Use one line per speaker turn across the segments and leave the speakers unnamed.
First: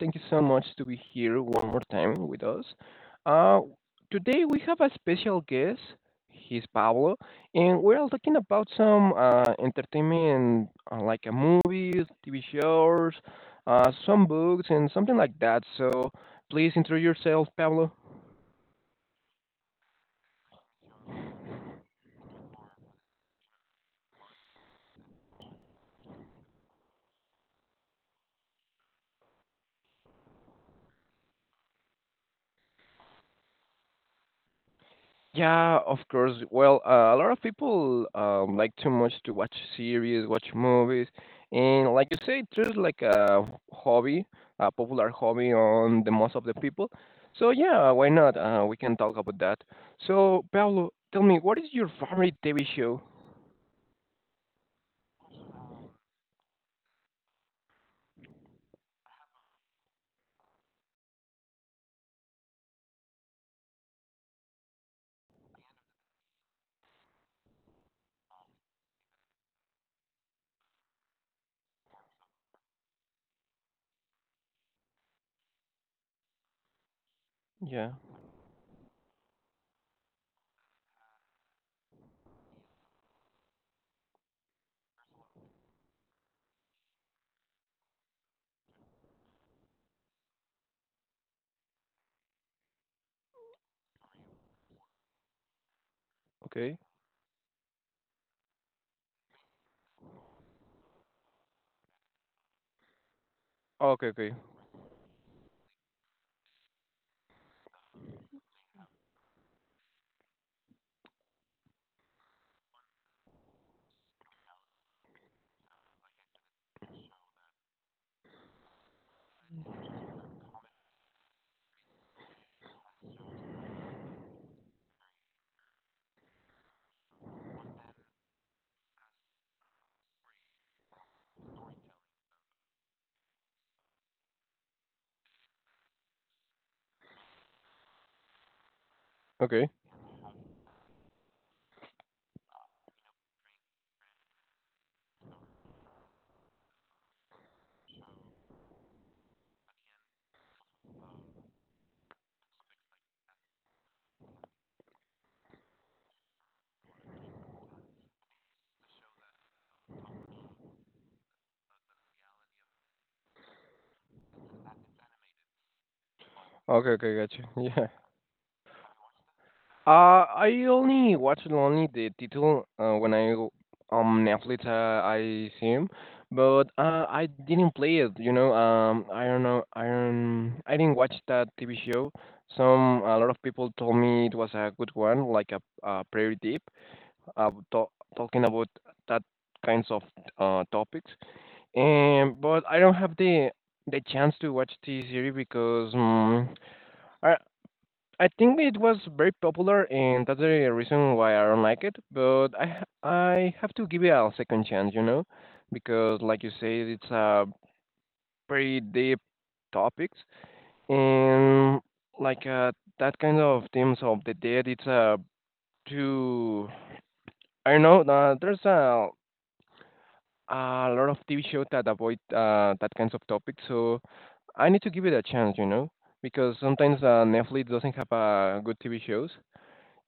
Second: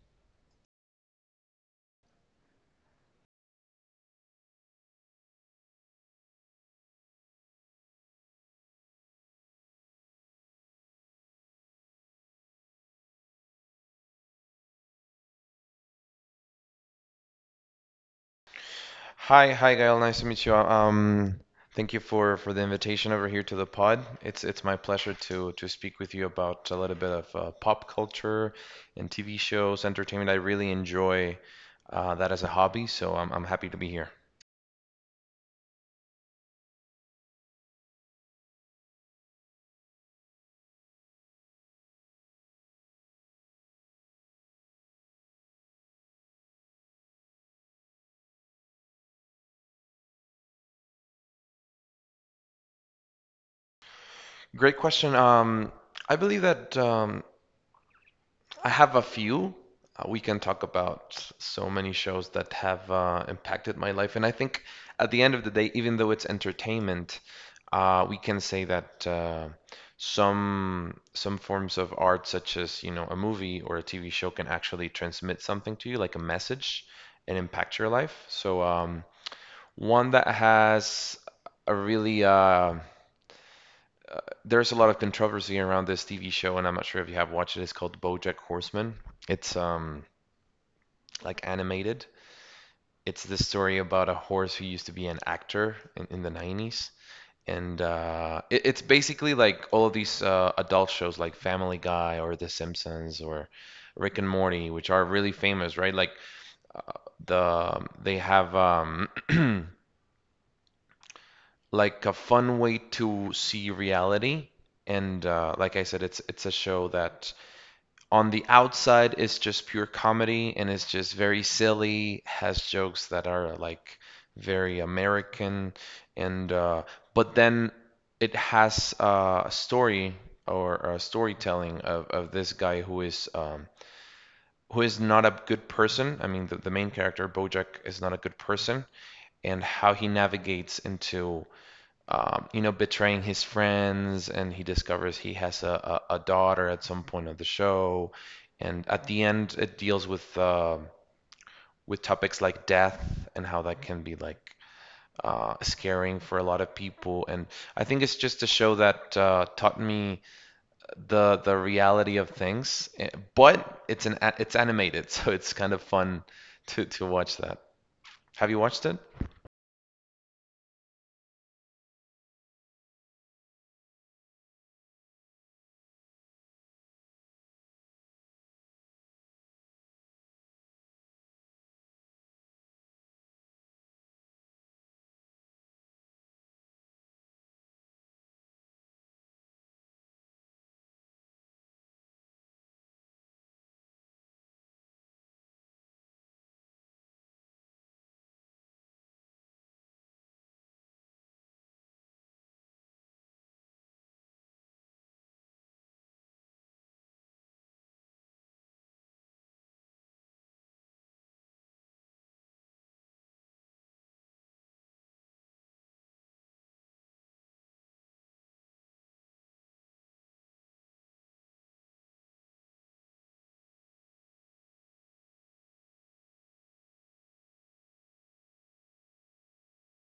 Thank you so much to be here one more time with us. Uh, Today we have a special guest. He's Pablo, and we're all talking about some entertainment, like a movies, TV shows, some books, and something like that. So please introduce yourself, Pablo.
Hi, hi, Gael. Nice to meet you. Thank you for the invitation over here to the pod. It's my pleasure to speak with you about a little bit of pop culture and TV shows, entertainment. I really enjoy that as a hobby, so I'm happy to be here.
Yeah, of course. Well, a lot of people like too much to watch series, watch movies, and like you say, there's like a hobby, a popular hobby on the most of the people. So yeah, why not? We can talk about that. So Pablo, tell me, what is your favorite TV show?
Great question. I believe that I have a few. We can talk about so many shows that have impacted my life. And I think at the end of the day, even though it's entertainment, we can say that some forms of art, such as, you know, a movie or a TV show, can actually transmit something to you, like a message, and impact your
Yeah.
life. One that has a really there's a lot of controversy around this TV show, and I'm not sure if you have watched it. It's called BoJack Horseman. It's like animated. It's this story about a horse who used to be an actor in the
Okay.
90s. And it's basically like all of these adult shows like Family Guy or The Simpsons or
Okay.
Rick and
Okay.
Morty, which are really famous, right? The they have like a fun way to see reality. And like I said, it's a show that on the outside is just pure comedy and it's just very silly, has jokes that are like very American and but then it has a story or a storytelling of this guy who is not a good person. I mean, the main character Bojack is not a good person, and
Okay.
how he navigates into you know, betraying his friends, and he discovers he has a daughter at some point of the show. And at the end, it deals with topics like death and how that can be like scaring for a lot of people. And I think it's just a show that taught me the reality of things. But it's animated, so it's kind of fun to
Okay.
to
Okay.
watch
Gotcha.
that.
Yeah.
Have you watched it?
I only watched only the title on Netflix. I see him, but I didn't play it. You know, I don't know. I don't. I didn't watch that TV show. Some a lot of people told me it was a good one, like a prairie deep, talking about that kinds of topics. And but I don't have the chance to watch the series because I I think it was very popular, and that's the reason why I don't like it. But I have to give it a second chance, you know, because like you said, it's a very deep topics, and like that kind of themes of the dead. It's a too I don't know. There's a lot of TV shows that avoid that kinds of topics, so I need to give it a chance, you know, because sometimes Netflix doesn't have good TV shows.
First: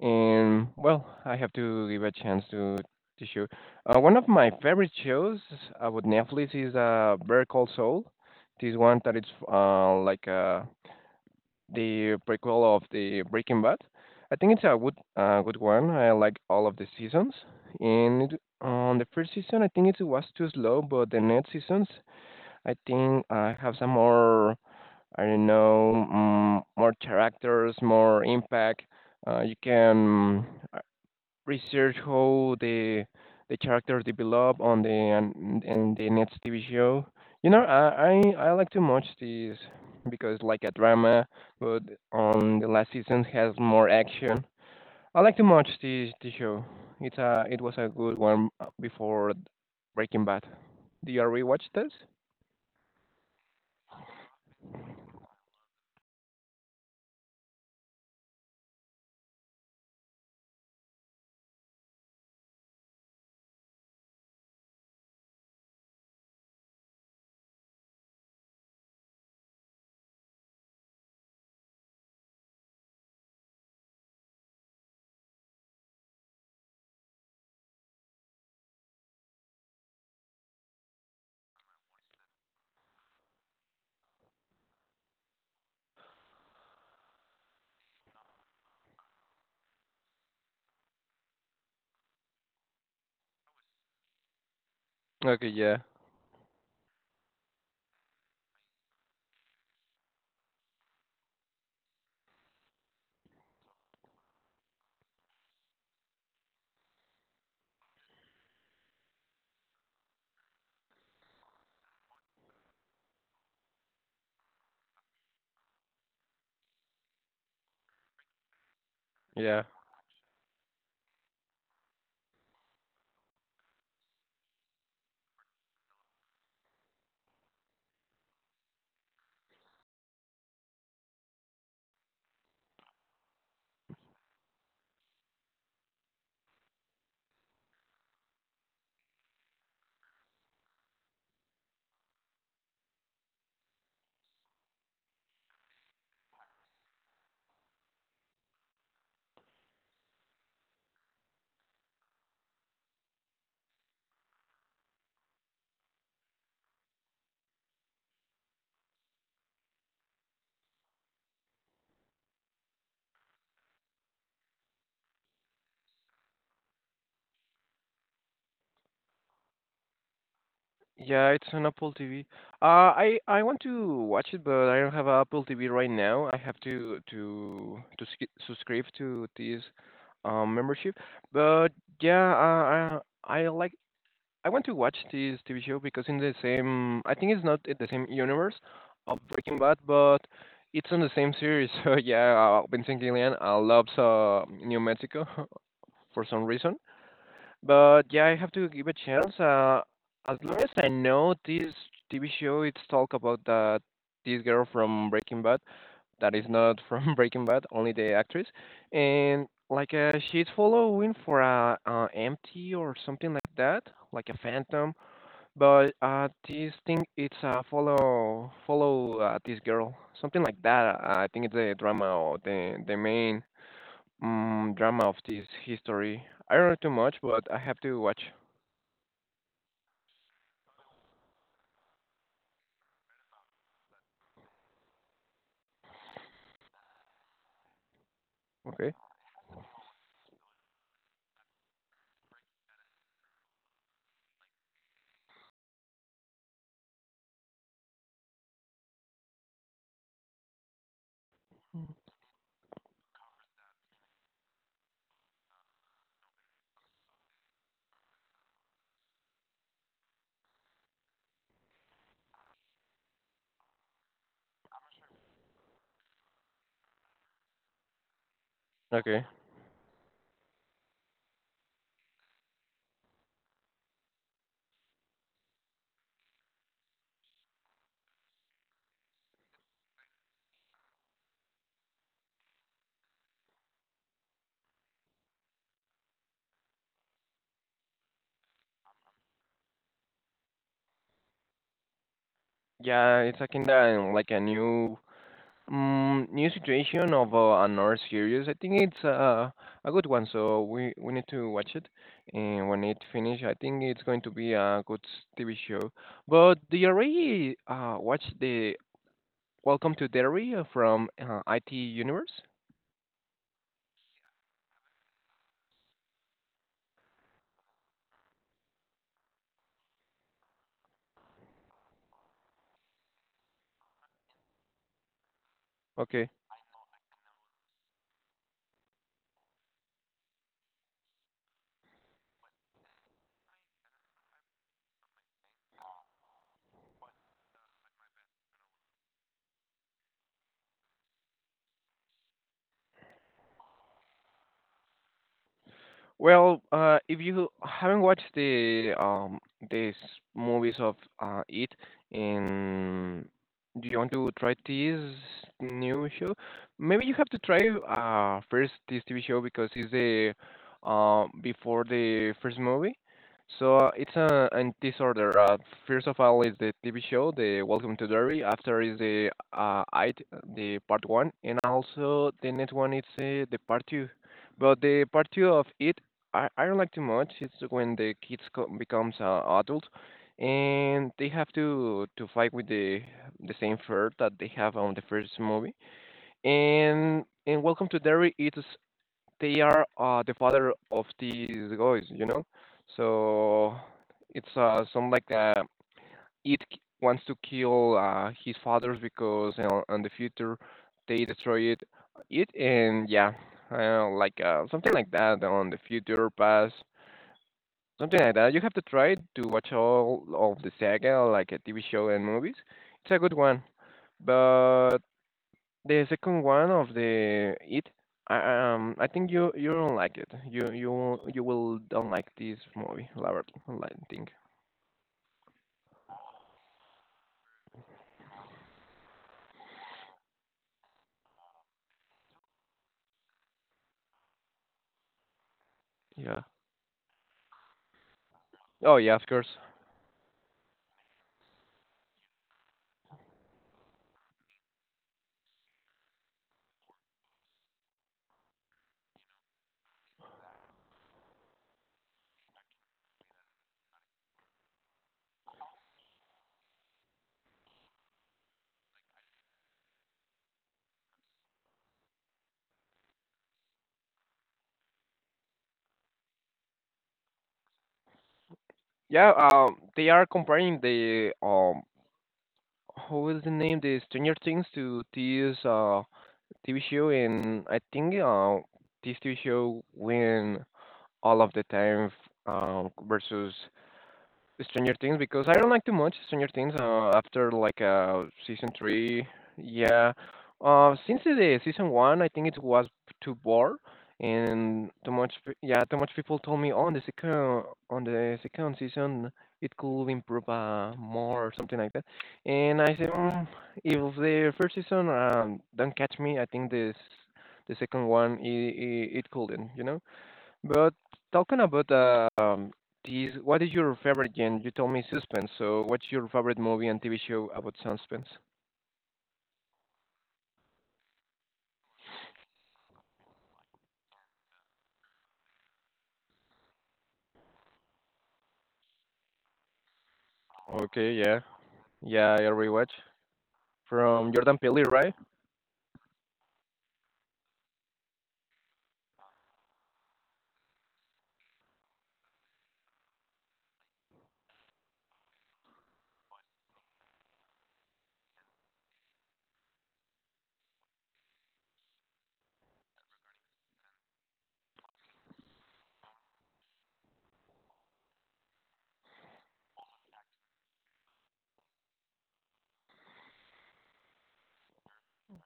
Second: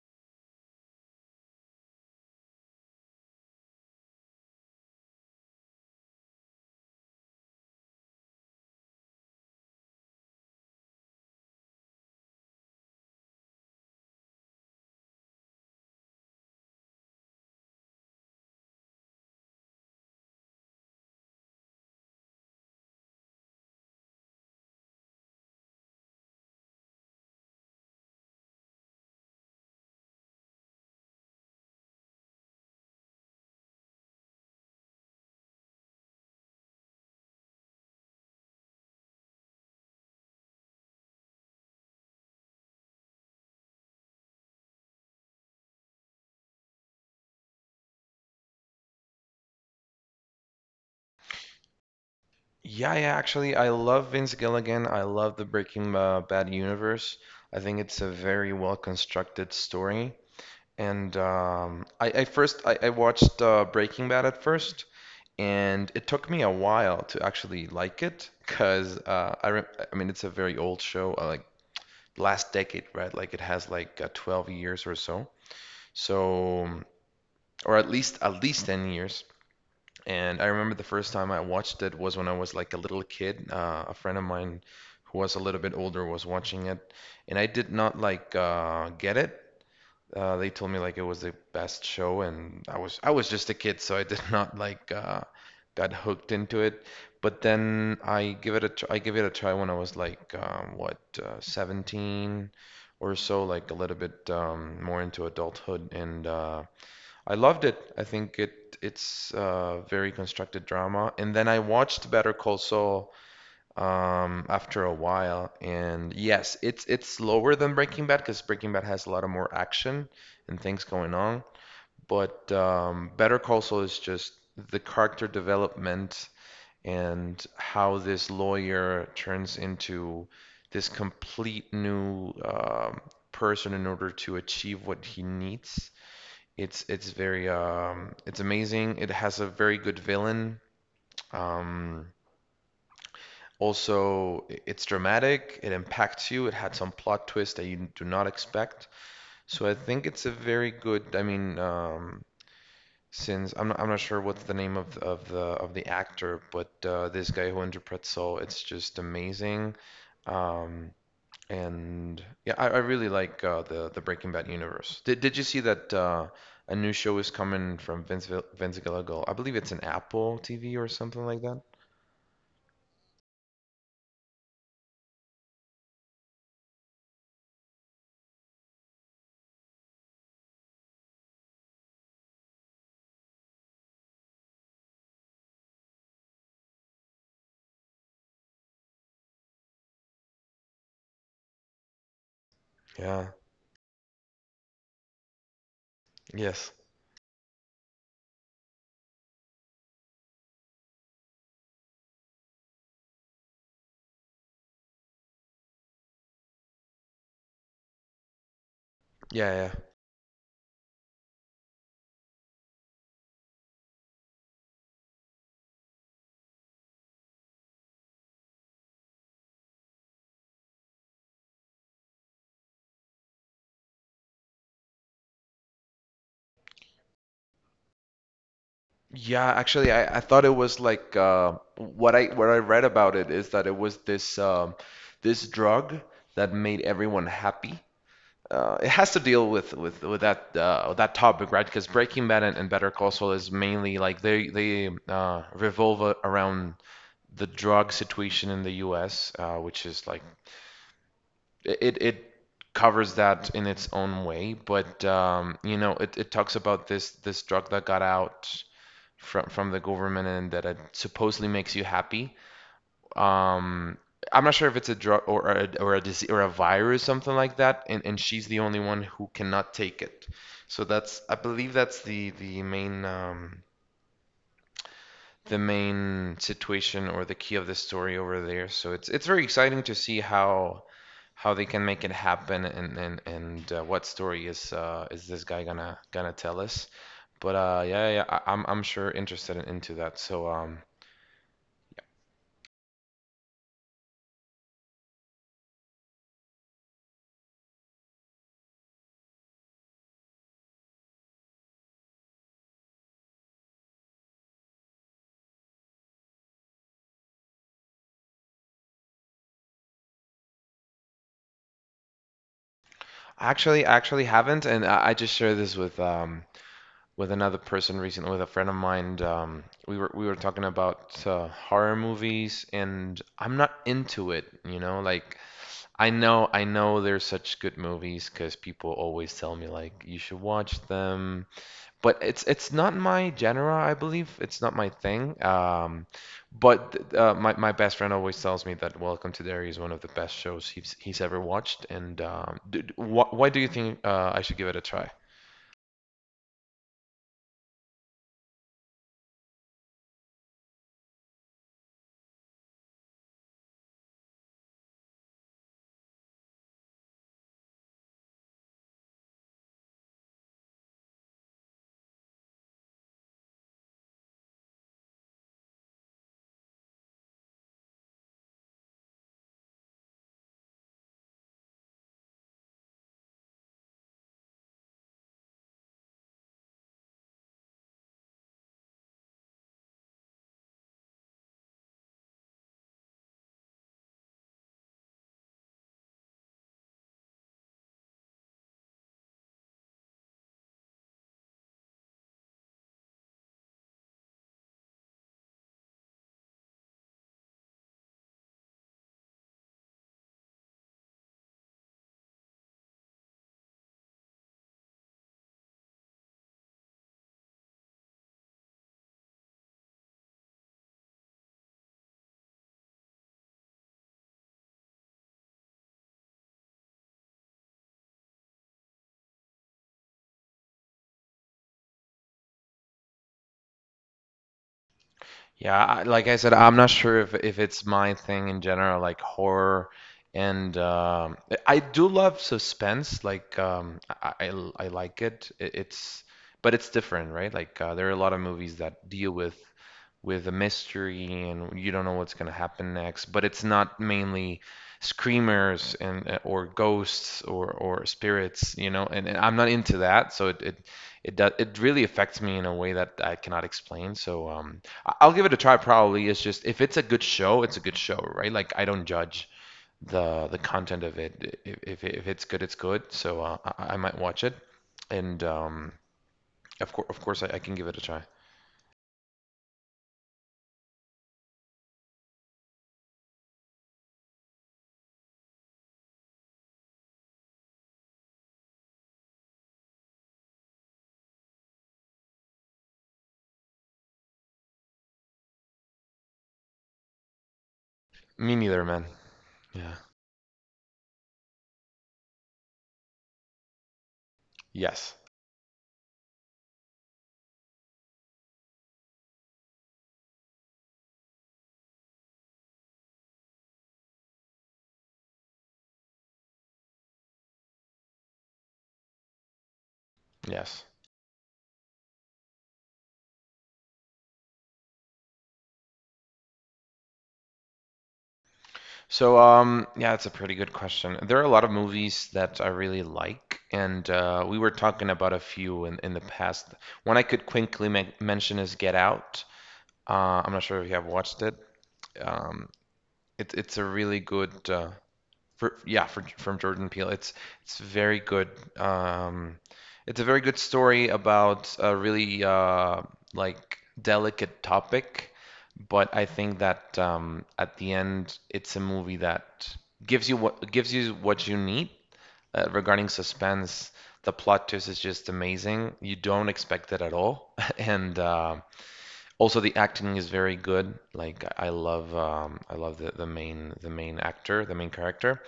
And well, I have to give a chance to show. One of my favorite shows about Netflix is Better Call Saul. This one that is uh, like uh, the prequel of the Breaking Bad. I think it's a good good one. I like all of the seasons. And it, on the first season, I think it was too slow, but the next seasons, I think I have some more. I don't know, more characters, more impact. You can research how the characters develop on the and the next TV show. You know, I like to watch this because like a drama, but on the last season has more action. I like to watch this the show. It's a it was a good one before Breaking Bad. Do you already watch this?
Yeah, yeah, actually, I love Vince Gilligan. I love the Breaking Bad universe. I think it's a very well constructed story. And I first I watched Breaking Bad at first, and it took me a while to actually like it because I mean it's a very old show, like last decade, right? Like it has like 12 years or so. So, or at least 10 years. And I remember the first time I watched it was when I was like a little kid. A friend of mine who was a little bit older was watching it, and I did not like get it. They told me like it was the best show, and I was just a kid, so I did not like
Okay, yeah,
got hooked into it. But then I give it a try when I was like what 17 or so, like a little bit more into adulthood, and I loved it. I think it it's very constructed drama. And then I watched Better Call Saul after a while, and yes, it's slower than Breaking Bad because Breaking Bad has a lot of more
yeah.
action and things going on. But Better Call Saul is just the character development and how this lawyer turns into this complete new person in order to achieve what he needs. It's amazing. It has a very good villain. Um also, it's dramatic, it impacts you, it had some plot twist that you do not expect. So I think it's a very good, I mean, since I'm not sure what's the name of the actor, but this guy who interprets Saul, it's just amazing. Um And yeah, I really like the Breaking Bad universe. Did you see that a new show is coming from Vince Gilligan? I believe it's an Apple TV or something
Yeah,
like
it's
that.
on Apple TV. I want to watch it, but I don't have Apple TV right now. I have to subscribe to this membership. But yeah, I like I want to watch this TV show because in the same I think it's not in the same universe of Breaking Bad, but it's on the same series. So yeah, Vincent
Yeah.
Gillian loves New Mexico for some
Yes.
reason. But yeah, I have to give a chance. As long as I know this TV show, it's talk about that this girl from Breaking Bad that is not from Breaking Bad, only the actress, and
Yeah, yeah.
like she's following for a empty or something like that, like a phantom. But this thing, it's follow this girl, something like that. I think it's the drama or the main drama of this history. I don't know too much, but I have to watch.
Yeah, actually I thought it was like what I read about it is that it was this this drug that made everyone happy it
Okay.
has to deal with with that that topic, right? Because Breaking Bad and Better Call Saul is mainly like they revolve around the drug situation in the U.S., which is like it covers that in its own way, but you know it, it talks about this drug that got out from the government and that it supposedly makes you happy um I'm not sure if it's a drug or a disease or a virus, something like that, and she's the only one
Okay.
who cannot take it. So that's I believe that's the main situation or the key of the story over there. So it's very exciting to see how they can make it happen and what story is this guy gonna tell us. But yeah, yeah, I'm sure interested into that.
Yeah, it's a kind of like a new new situation of another series. I think it's a good one, so we need to watch it. And when it finish, I think it's going to be a good TV show. But do you already watch the Welcome to Derry from IT Universe?
Actually, I actually haven't, and I just shared this with another person recently, with a friend of mine. We were talking about horror movies, and I'm not into it. You know, like I
Okay.
know I know they're such good movies because people always tell me like you should watch them, but it's not my genre. I believe it's not my thing. But my my best friend always tells me that Welcome to Derry is one of the best shows he's ever watched. And d d- wh why do you think I should give it a try?
Well, if you haven't watched the these movies of it, and do you want to try this new show? Maybe you have to try first this TV show because it's the before the first movie. So it's in this order. First of all is the TV show, the Welcome to Derry. After is the it the part one, and also the next one is the part two. But the part two of it I don't like too much. It's when the becomes adult, and they have to fight with the same fur that they have on the first movie. And Welcome to Derry, it's they are the father of these guys, you know. So it's some it wants to kill his fathers because you know, in the future they destroy it it and yeah. I like something like that on the future past. Something like that. You have to try to watch all of the saga, like a TV show and movies. It's a good one. But the second one of the it, I think you you don't like it. You will don't like this movie, Robert. I think.
Yeah, I, like I said, I'm not sure if it's my thing in general, like horror, and I do love suspense. Like I like it. It's
Yeah.
but it's different, right? Like there are a lot of movies
Oh
that
yeah, of
deal
course.
with a mystery and you don't know what's going to happen next. But it's not mainly screamers and or ghosts or spirits, you know. And I'm not into that, so it does it really affects me in a way that I cannot explain. So I will give it a try. Probably it's just if it's a good show, it's a good show, right? Like I don't judge the content of it. If it's good, it's good. So I might watch it, and of course, I can give it a try.
Yeah. They are comparing the who is the name? The Stranger Things to this TV show, and I think this TV show when all of the time versus Stranger Things because I don't like too much Stranger Things after like
Me
season
neither, man.
three.
Yeah.
Yeah, since the season one, I think it was too bored and too
Yes.
much. Yeah, too much people told me on the second season it could improve more or something like that. And I said, if the first season don't catch me, I think this the second one it, it, it couldn't, you know.
Yes.
But talking about these, what is your favorite genre? You told me suspense. So, what's your favorite movie and TV show about suspense?
Yeah, it's a pretty good question. There are a lot of movies that I really like, and we were talking about a few in the past. One I could quickly mention is Get Out. I'm not sure if you have
Okay,
watched
yeah,
it.
yeah, I
Um,
already watch
It's a really
from
good
Jordan Peele, right?
from Jordan Peele. It's very good. Um, it's a very good story about a really like delicate topic, but I think that at the end it's a movie that gives you what you need regarding suspense. The plot twist is just amazing. You don't expect it at all, and also, the acting is very good. Like I love the main actor, the main character.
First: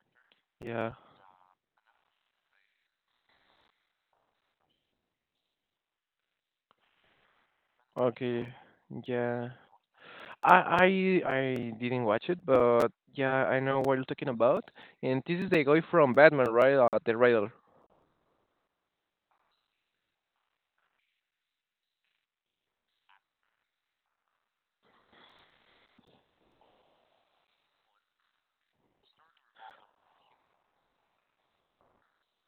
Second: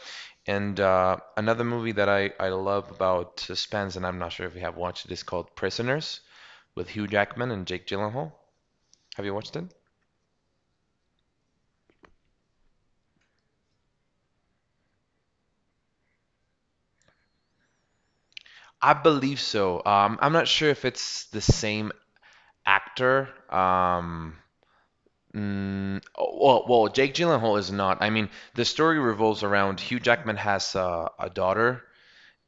And
Yeah.
another movie that I love about suspense, and I'm not sure if you have watched it, is called Prisoners with Hugh Jackman and Jake Gyllenhaal.
Okay.
Have you
Yeah.
watched it?
I I didn't watch it, but yeah, I know what you're talking about. And this is the guy from Batman, right? The Riddler.
I believe so. I'm not sure if it's the same actor. Oh, well, Jake Gyllenhaal is not. I mean, the story revolves around Hugh Jackman has a daughter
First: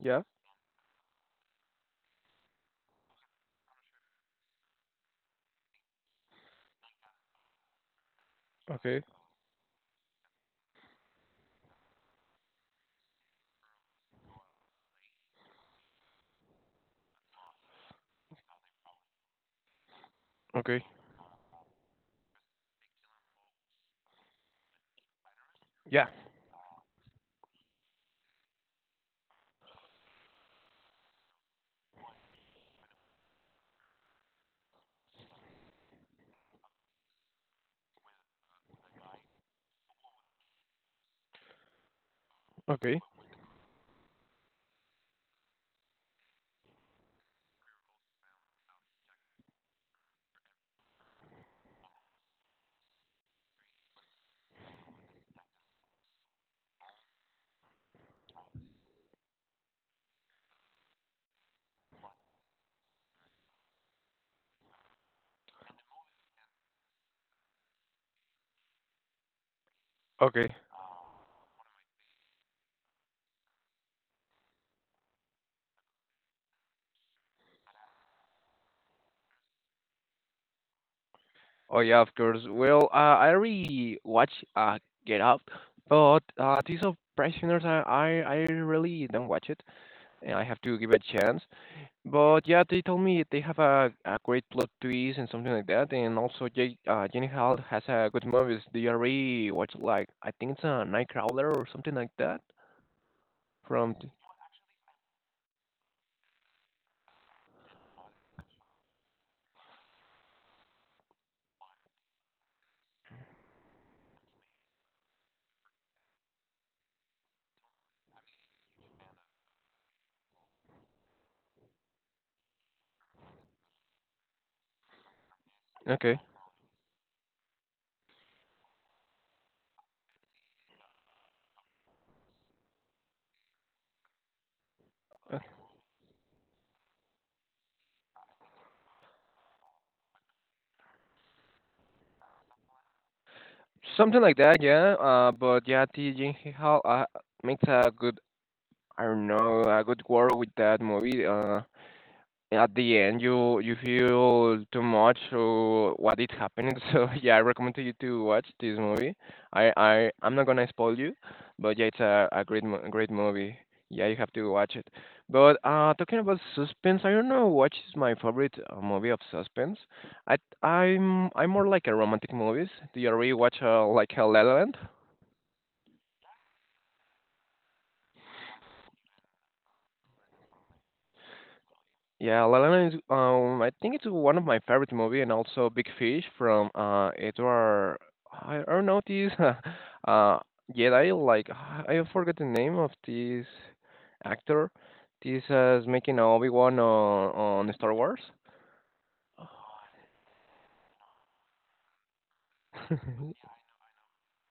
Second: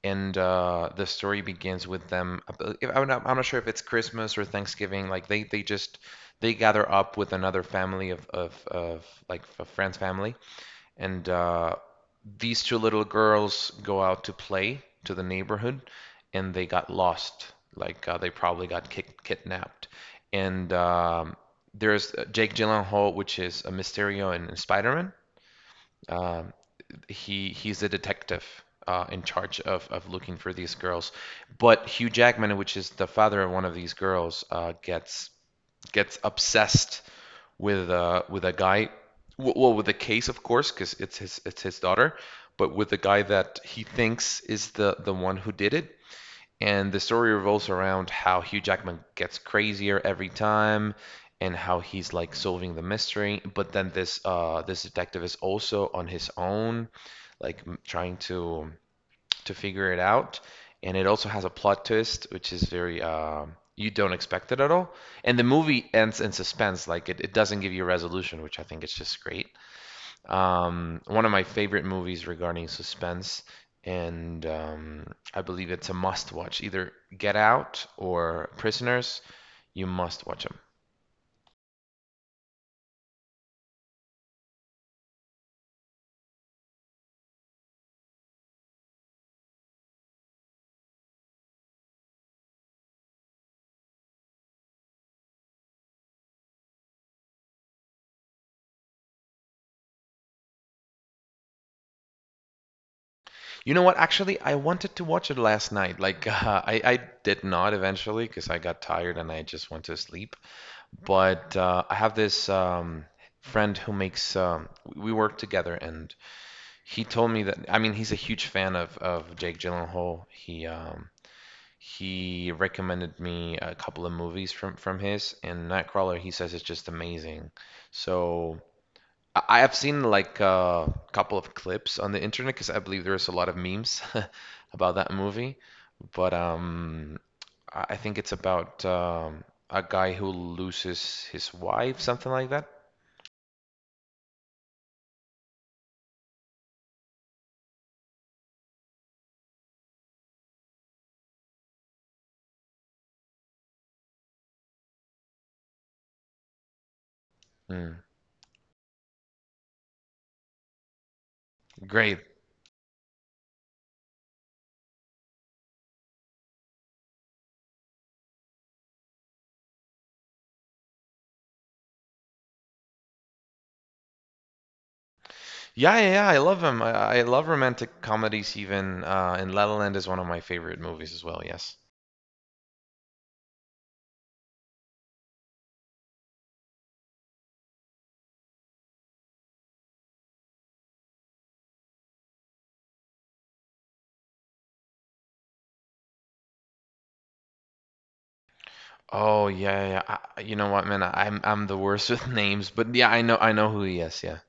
Yeah.
and the story begins with them. I'm not sure if it's Christmas or Thanksgiving. Like they gather up with another family
Okay.
of like a friend's family, and these two little girls go out to play to the neighborhood, and they got lost. Like they probably got kidnapped, and
Okay.
there's Jake Gyllenhaal, which is a Mysterio and Spider-Man.
Yeah.
Um, he he's a detective in charge of looking for these girls. But Hugh Jackman, which is the father of one of these girls, gets obsessed with a guy, well, with the case, of course, because it's his daughter, but with the
Okay.
guy that he thinks is the one who did it, and the story revolves around how Hugh Jackman gets crazier every time and how he's like solving the mystery. But then this detective is also on his own, like trying to figure it out. And it also has a plot twist, which is very you don't expect it at all. And the movie ends in suspense, like it doesn't give you a resolution, which I think is just great
Okay.
um, One of my favorite movies regarding suspense, and I believe it's a must-watch. Either Get Out or Prisoners, you must watch them.
Oh yeah, of course. Well, I already watched Get Out, but These Are Prisoners, I really don't watch it, and I have to give it a chance. But yeah, they told me they have a great plot twist and something like that, and also J Jenny Hall has a good movies. They already watched like I think it's a Nightcrawler or something like that
You know
from.
what?
th-
Actually, I wanted to watch it last night. Like, I did not eventually because I got tired and I just went to sleep. But I have this friend who makes, we work together, and he told me that, I mean, he's a huge fan of Jake Gyllenhaal. He recommended me a couple of movies from his, and
Okay,
Nightcrawler, he says it's just amazing. So I have seen like a couple of clips on the internet because I believe there's a lot of memes about that
uh,
movie. But I think it's about a guy who loses his wife, something like that.
something like that. Yeah. But yeah, T. Jenny Hall makes a good I don't know, a good work with that movie. At the end you you feel too much or what is happening so yeah I recommend to you
Mm,
to watch this movie I'm not gonna spoil you but yeah it's
great.
a great movie, yeah you have to watch it. But talking about suspense, I don't know what is my favorite movie of suspense. i I'm more like a romantic movies. Do you already watch like a La Land?
Yeah, yeah, yeah. I love him. I love romantic comedies even. And La La Land is one of my favorite movies as well. Yes.
Yeah, La La Land is, I think it's one of my favorite movie, and also Big Fish from Edward. I don't know this. uh, Jedi, like I forget the name of this actor. This is making Obi Wan on Star Wars.
Oh yeah, yeah. You know what, man? I'm the worst with names, but yeah, I know I know who he is. Yeah.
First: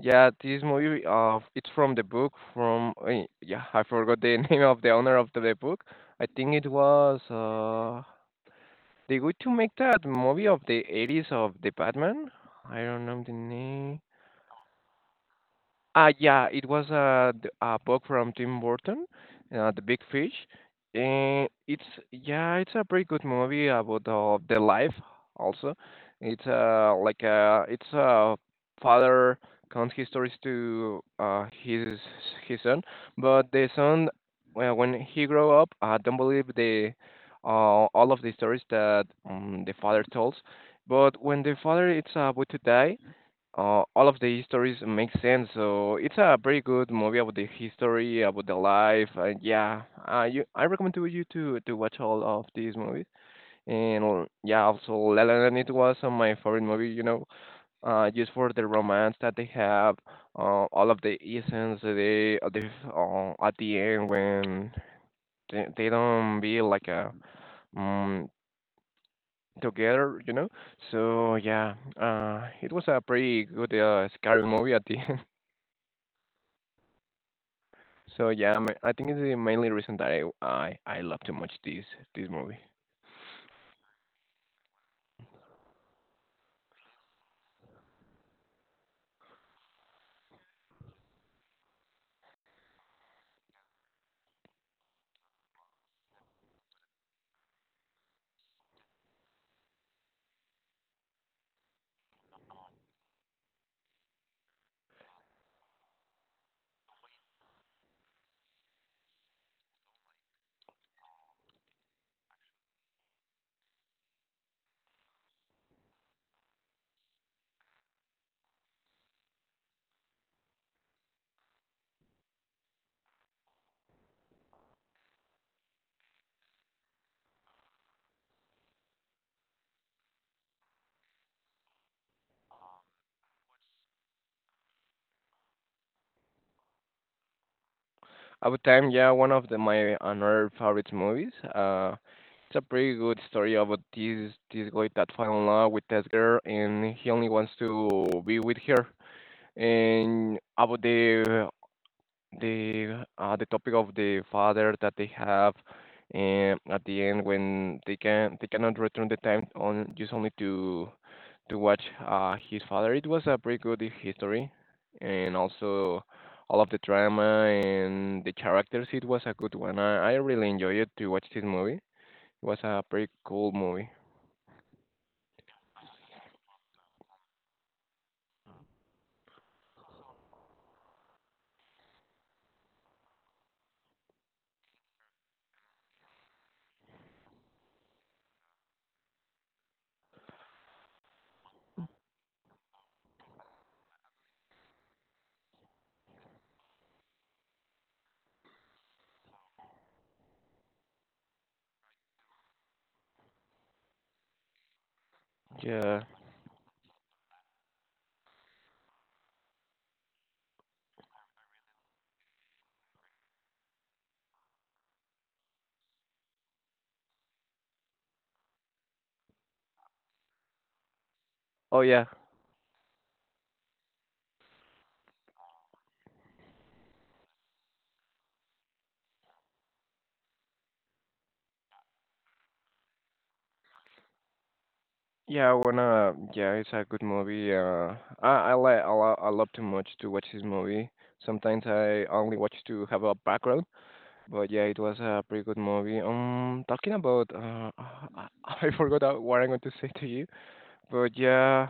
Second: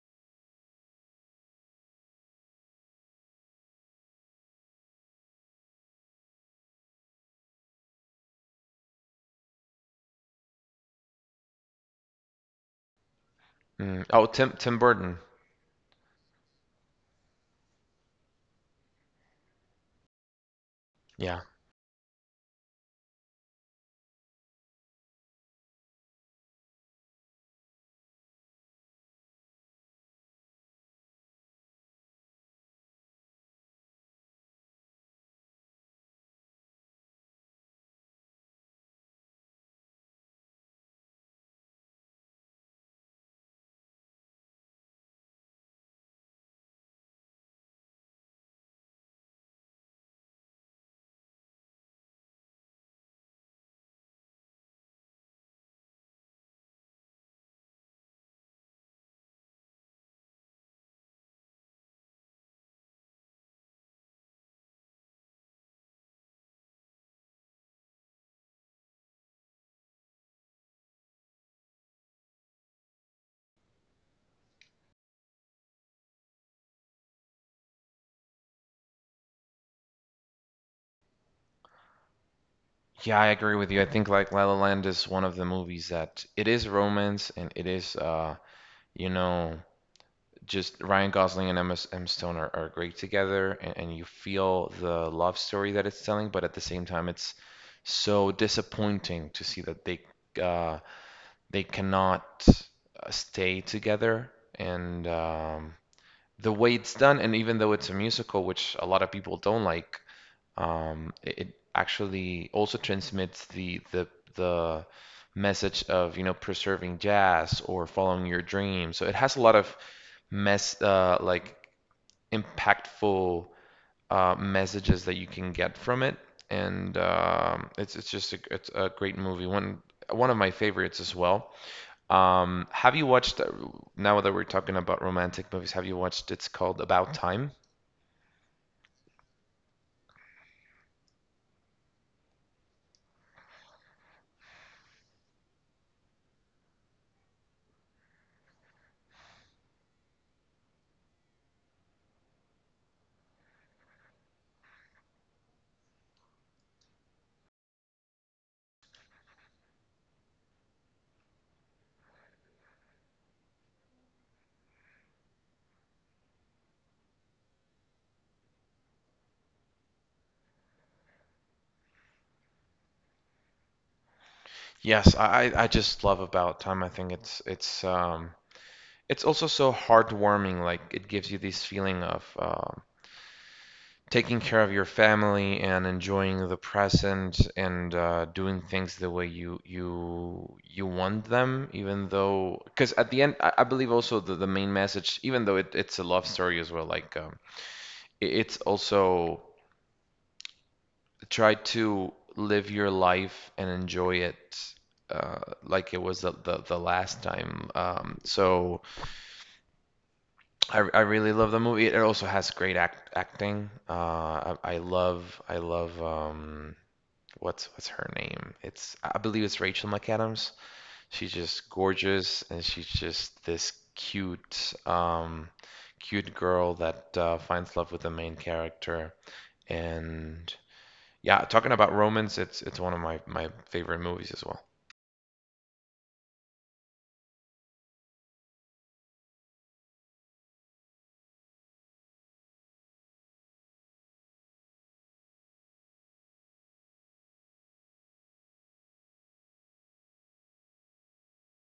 Yeah, this movie. It's from the book from. Yeah, I forgot the name of the owner of the book. I think it was. They going to make that movie of the 80s of the Batman? I don't know the name.
Mm. Oh, Tim Burton.
Yeah, it was a, a book from Tim Burton, The Big Fish.
Yeah.
And it's, yeah, it's a pretty good movie about the life also. It's it's a father counts his stories to his son, but the son, well, when he grow up, don't believe the all of the stories that the father tells. But when the father is about to die, all of the histories make sense. So it's a very good movie about the history, about the life, and yeah, you, I recommend to you to watch all of these movies. And yeah, also La La Land it was my favorite movie. You know, just for the romance that they have, all of the essence they at the end when they don't be like a um, together, you know. So yeah, it was a pretty good scary movie at the end. I think it's the mainly reason that I love too much this movie.
Yeah, I agree with you. I think like La La Land is one of the movies that it is romance and it is you know just Ryan Gosling and Emma Stone are great together and you feel the love story that it's telling, but at the same time it's so disappointing to see that uh they cannot stay together and the way it's done, and even though it's a musical, which a lot of people don't like, um, it, actually also transmits the message of preserving jazz or following your dream. So it has a lot of mess like impactful messages that you can get from it, and it's a great movie. One of my favorites as well. Have you watched, now that we're talking about romantic movies, have you watched, it's called About Time?
About time, yeah, one of the my another favorite movies. It's a pretty good story about this guy that fell in love with this girl and he only wants to be with her. And about the topic of the father that they have, and at the end when they cannot return the time on just only to watch his father. It was a pretty good history, and also all of the drama and the characters. It was a good one. I really enjoyed it to watch this movie. It was a pretty cool movie.
Yes, I just love About Time. I think it's also so heartwarming. Like it gives you this feeling of taking care of your family and enjoying the present and doing things the way you want them, even though because at the end I believe also the main message, even though it's a love story as well, like it's also try to live your life and enjoy it like it
Yeah.
was the last time. So I really love the movie. It also has great acting. I love I love what's her name? It's I believe it's Rachel McAdams. She's just
Oh yeah.
gorgeous and she's just this cute girl that finds love with the main character and yeah, talking about Romans, it's one of my favorite movies as well.
Yeah, I wanna yeah, it's a good movie. I like I love too much to watch this movie. Sometimes I only watch to have a background, but yeah, it was a pretty good movie. Talking about I forgot what I'm going to say to you, but yeah,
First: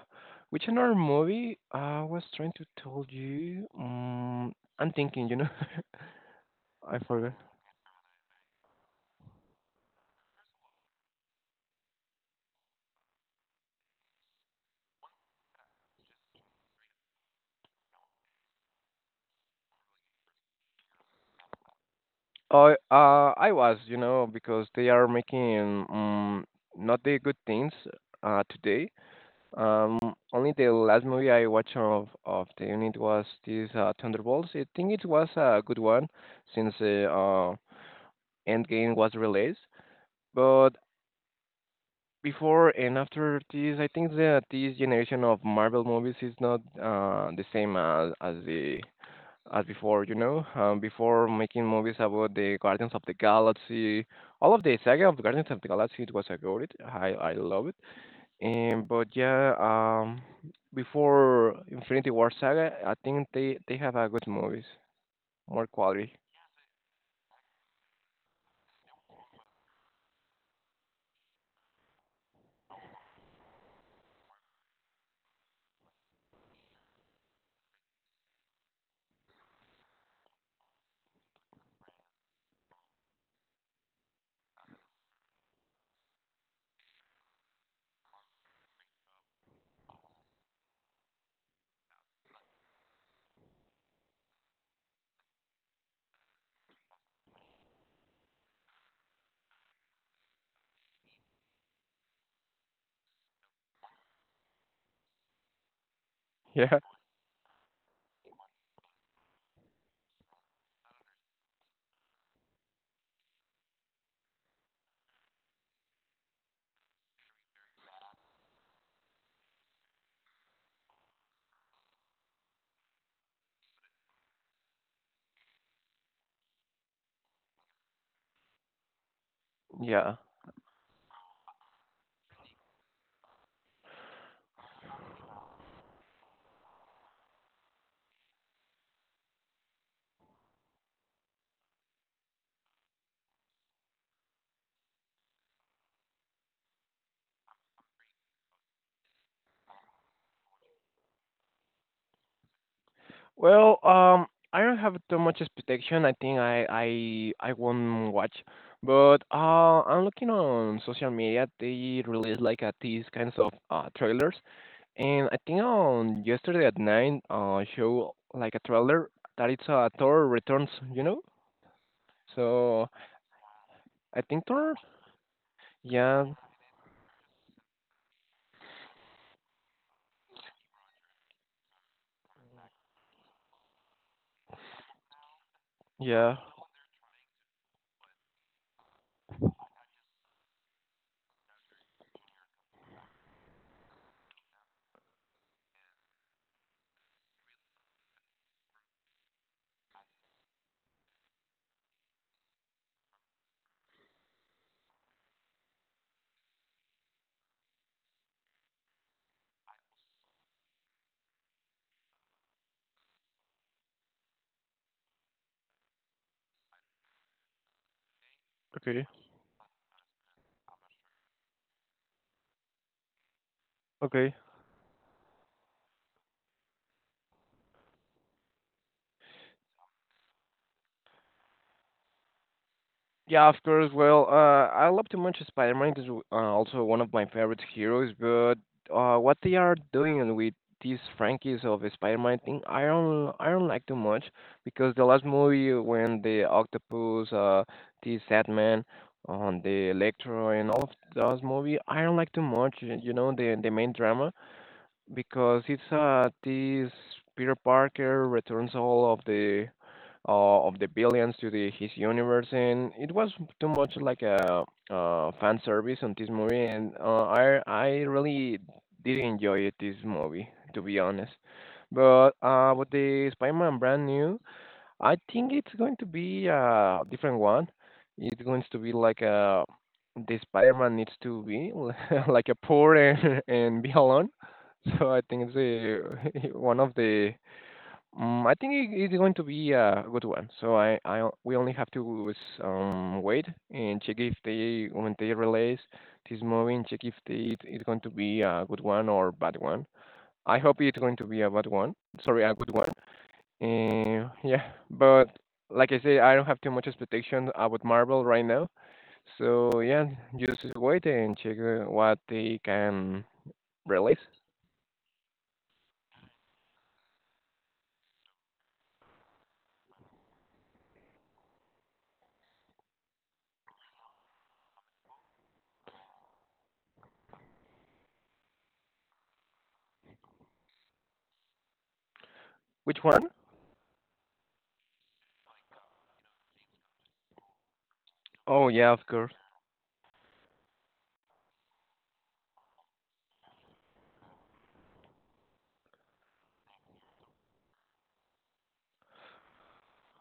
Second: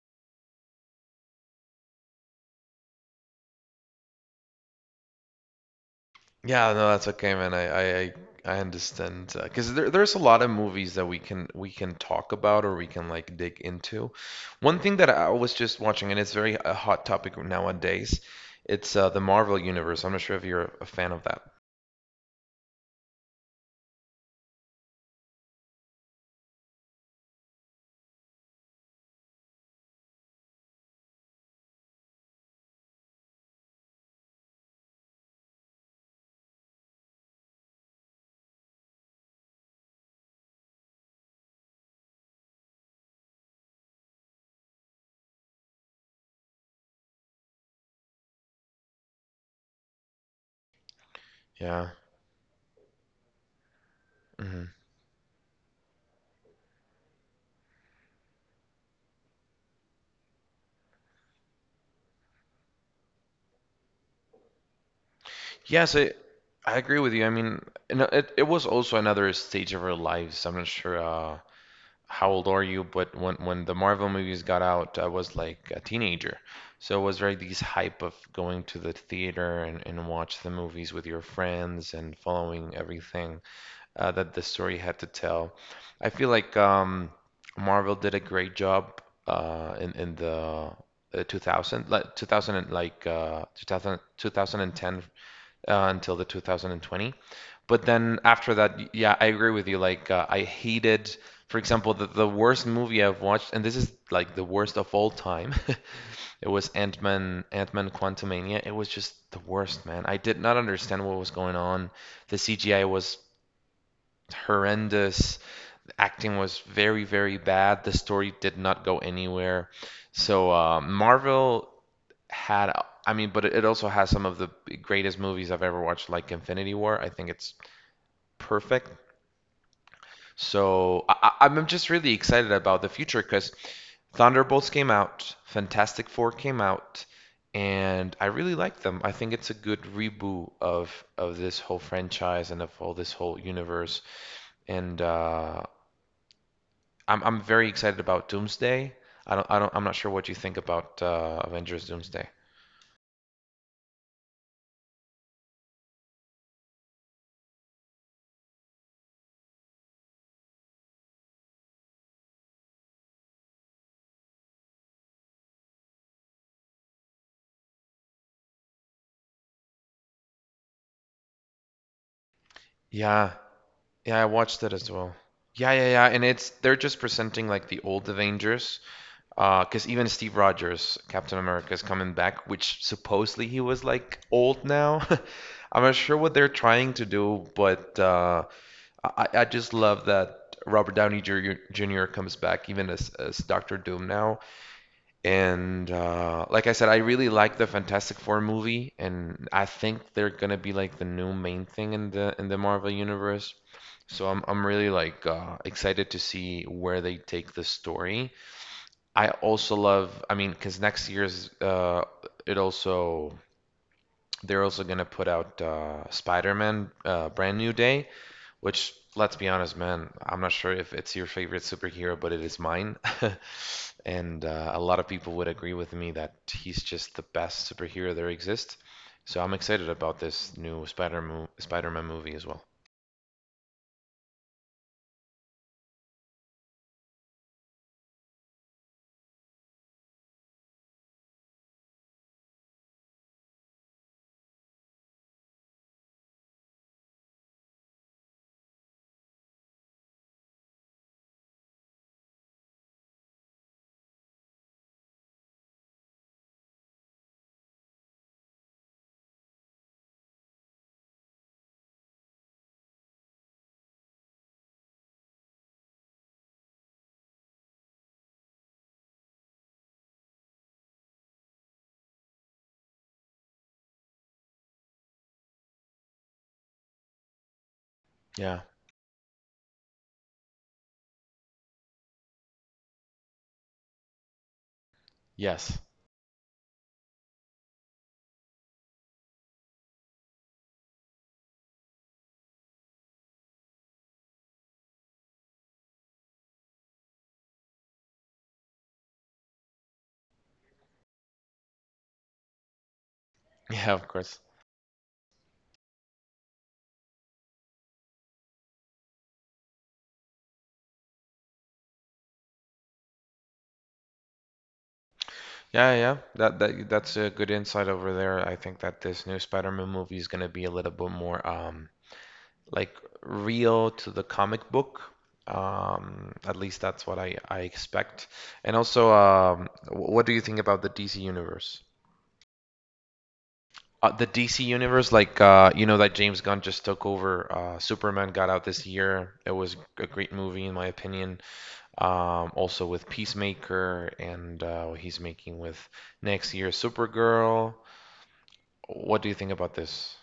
which another movie I was trying to tell you. I'm thinking, you know,
Yeah, no,
I
that's okay,
forgot.
man. I understand. 'Cause because there there's a lot of movies that we can talk about or we can like dig into. One thing that I was just watching, and it's very a hot topic nowadays, it's the Marvel Universe. I'm not sure if you're a fan of that.
Oh, I was, you know, because they are making not the good things today. Um, only the last movie I watched of the unit was this Thunderbolts. I think it was a good one since the Endgame was released. But before and after this, I think that this generation of Marvel movies is not the same as the as before. You know, before making
Yeah.
movies about the Guardians of the Galaxy, all of
Hmm.
the saga of the Guardians of the Galaxy, it was a good. I love it, and but yeah, before Infinity War Saga, I think they have a good movies, more
Yes, I
quality.
I agree with you. I mean, and it was also another stage of our lives. I'm not sure. How old are you? But when the Marvel movies got out, I was like a teenager. So it was very these hype of going to the theater and watch the movies with your friends and following everything that the story had to tell. I feel like Marvel did a great job in the 2000 like 2000 and like 2000, until the 2020. But then after that, yeah, I agree with you. Like I hated, for example, the worst movie I've watched, and this is like the worst of all time. It was
Yeah,
Ant-Man, Ant-Man Quantumania. It was just the worst, man. I did not understand what was going on. The CGI was horrendous, acting was very, very bad. The story did not go anywhere. So Marvel had, I mean, but it also has some of the greatest movies I've ever watched, like Infinity War. I think it's perfect.
yeah.
So I- am just really excited about the future because Thunderbolts came out, Fantastic Four came out, and I really like them. I think it's a good reboot of this whole franchise and of all this whole universe. And I'm very excited about Doomsday. I'm not sure what you think about Avengers Doomsday.
Well, I don't have too much expectation. I think I won't watch, but I'm looking on social media. They release like these kinds of trailers, and I think on yesterday at nine, show like a trailer that it's Thor returns. You know, so
Yeah,
I
yeah, I
think
watched it
Thor.
as well. Yeah, yeah, yeah, and
Yeah,
it's they're just presenting like the old Avengers, because even Steve Rogers, Captain America, is coming back, which supposedly he was like old now. I'm not sure what
yeah.
they're trying to do, but I just love that Robert Downey Jr. Comes back even as Doctor Doom now. And like I said, I really like the Fantastic Four movie, and I think they're gonna be like the new main thing in the Marvel universe. So I'm really like excited to see where they take the story. I also love, I mean, because next year's it also they're also gonna put out Spider-Man Brand New Day, which,
Okay.
let's be honest, man, I'm not sure if it's your favorite superhero, but it is mine.
Okay.
And a lot of people would agree with me that he's just the best superhero there exists. So I'm excited about this new Spider-Man movie as well.
Yeah, of course. Well, I love to mention Spider-Man is also one of my favorite heroes, but what they are doing with these franchises of the Spider-Man thing, I don't like too much because the last movie when the Octopus, the Sandman, on the Electro and all of those movie, I don't like too much. You know the main drama. Because it's this Peter Parker returns all of the billions to the his universe, and it was too much like a fan service on this movie, and I really did enjoy it, this movie, to be honest. But with the Spider-Man brand new, I think it's going to be a different one. It's
Yeah.
going to be like a the Spider-Man needs to be like a poor and, and be alone. So I think it's
Yes.
a, one of the. I think it's going to be a good one. So we only have to wait and check if they release this movie and check if they it's going to be a good one or bad one. I hope it's going to be a bad one. Sorry, a good one.
Yeah, of course.
Yeah, but like I say, I don't have too much expectation about Marvel right now. So yeah, just wait and check what they can release.
Yeah, yeah, that's a good insight over there. I think that this new Spider-Man movie is going to be a little bit more like real to the comic book. At least that's what I expect. And also, what do you think about the DC universe?
Which one?
The DC universe, like you know that James Gunn just took over. Superman got out
Oh
this
yeah, of course.
year. It was a great movie in my opinion. Also with Peacemaker and what he's making with next year Supergirl. What do you think about this?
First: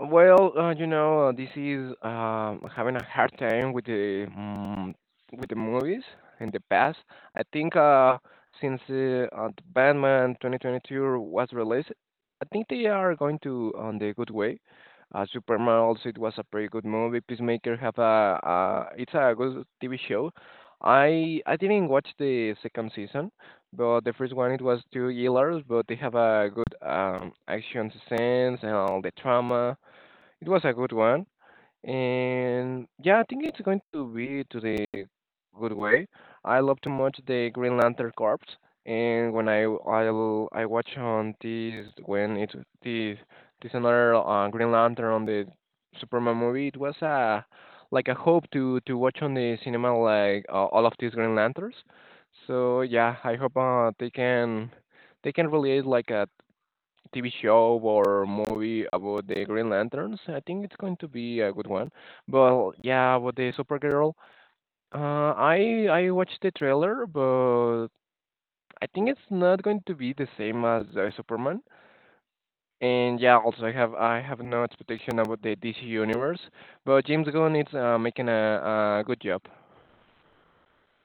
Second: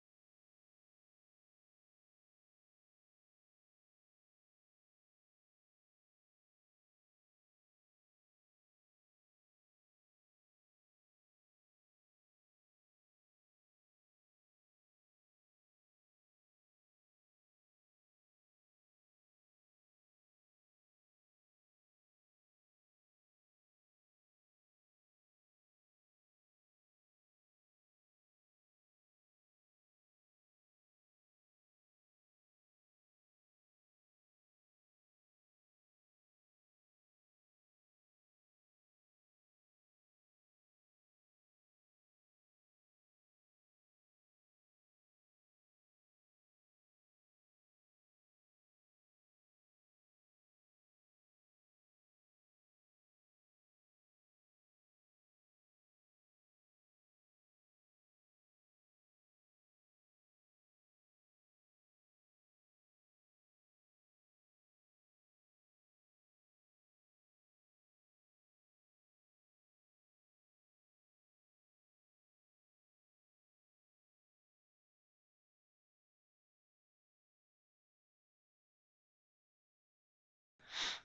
Well, you know, this is having a hard time with the with the movies in the past. I think since the Batman 2022 was released, I think they are going to on the good way. Superman also it was a pretty good movie. Peacemaker have a it's a good TV show. I didn't watch the second season, but the first one it was too years, but they have a good action scenes and all the trauma, it was a good one. And yeah, I think it's going to be to the good way. I love too much the Green Lantern Corps. And when I watch on this when it this this another Green Lantern on the Superman movie, it was a like a hope to watch on the cinema like all of these Green Lanterns. So yeah, I hope they can relate like a. TV show or movie about the Green Lanterns. I think it's going to be a good one. But yeah, about the Supergirl, I watched the trailer, but I think it's not going to be the same as Superman. And yeah, also I have no expectation about the DC universe, but James Gunn is making a good job.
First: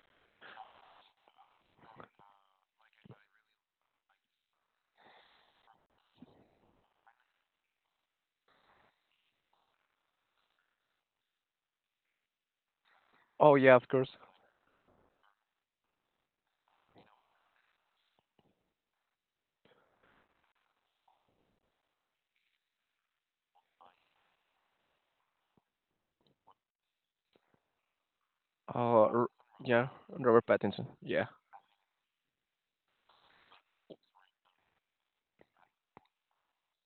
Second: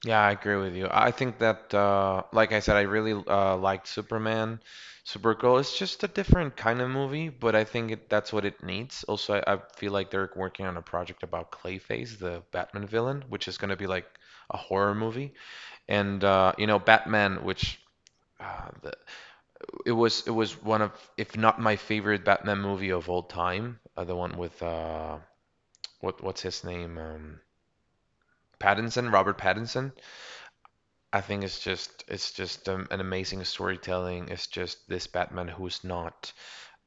Yeah, I agree with you. I think that, like I said, I really liked Superman, Supergirl. It's just a different kind of movie, but I think it, that's what it needs. Also, I feel like they're working on a project about Clayface, the Batman villain, which
Oh
is going
yeah,
to
of
be like
course.
a horror movie. And you know, Batman, which uh, the, it was one of, if not my favorite Batman movie of all time, the one with uh, what's his name,
Uh,
Pattinson,
R-
Robert
yeah,
Pattinson.
Robert Pattinson.
I
Yeah.
think it's just an amazing storytelling. It's just this Batman who's not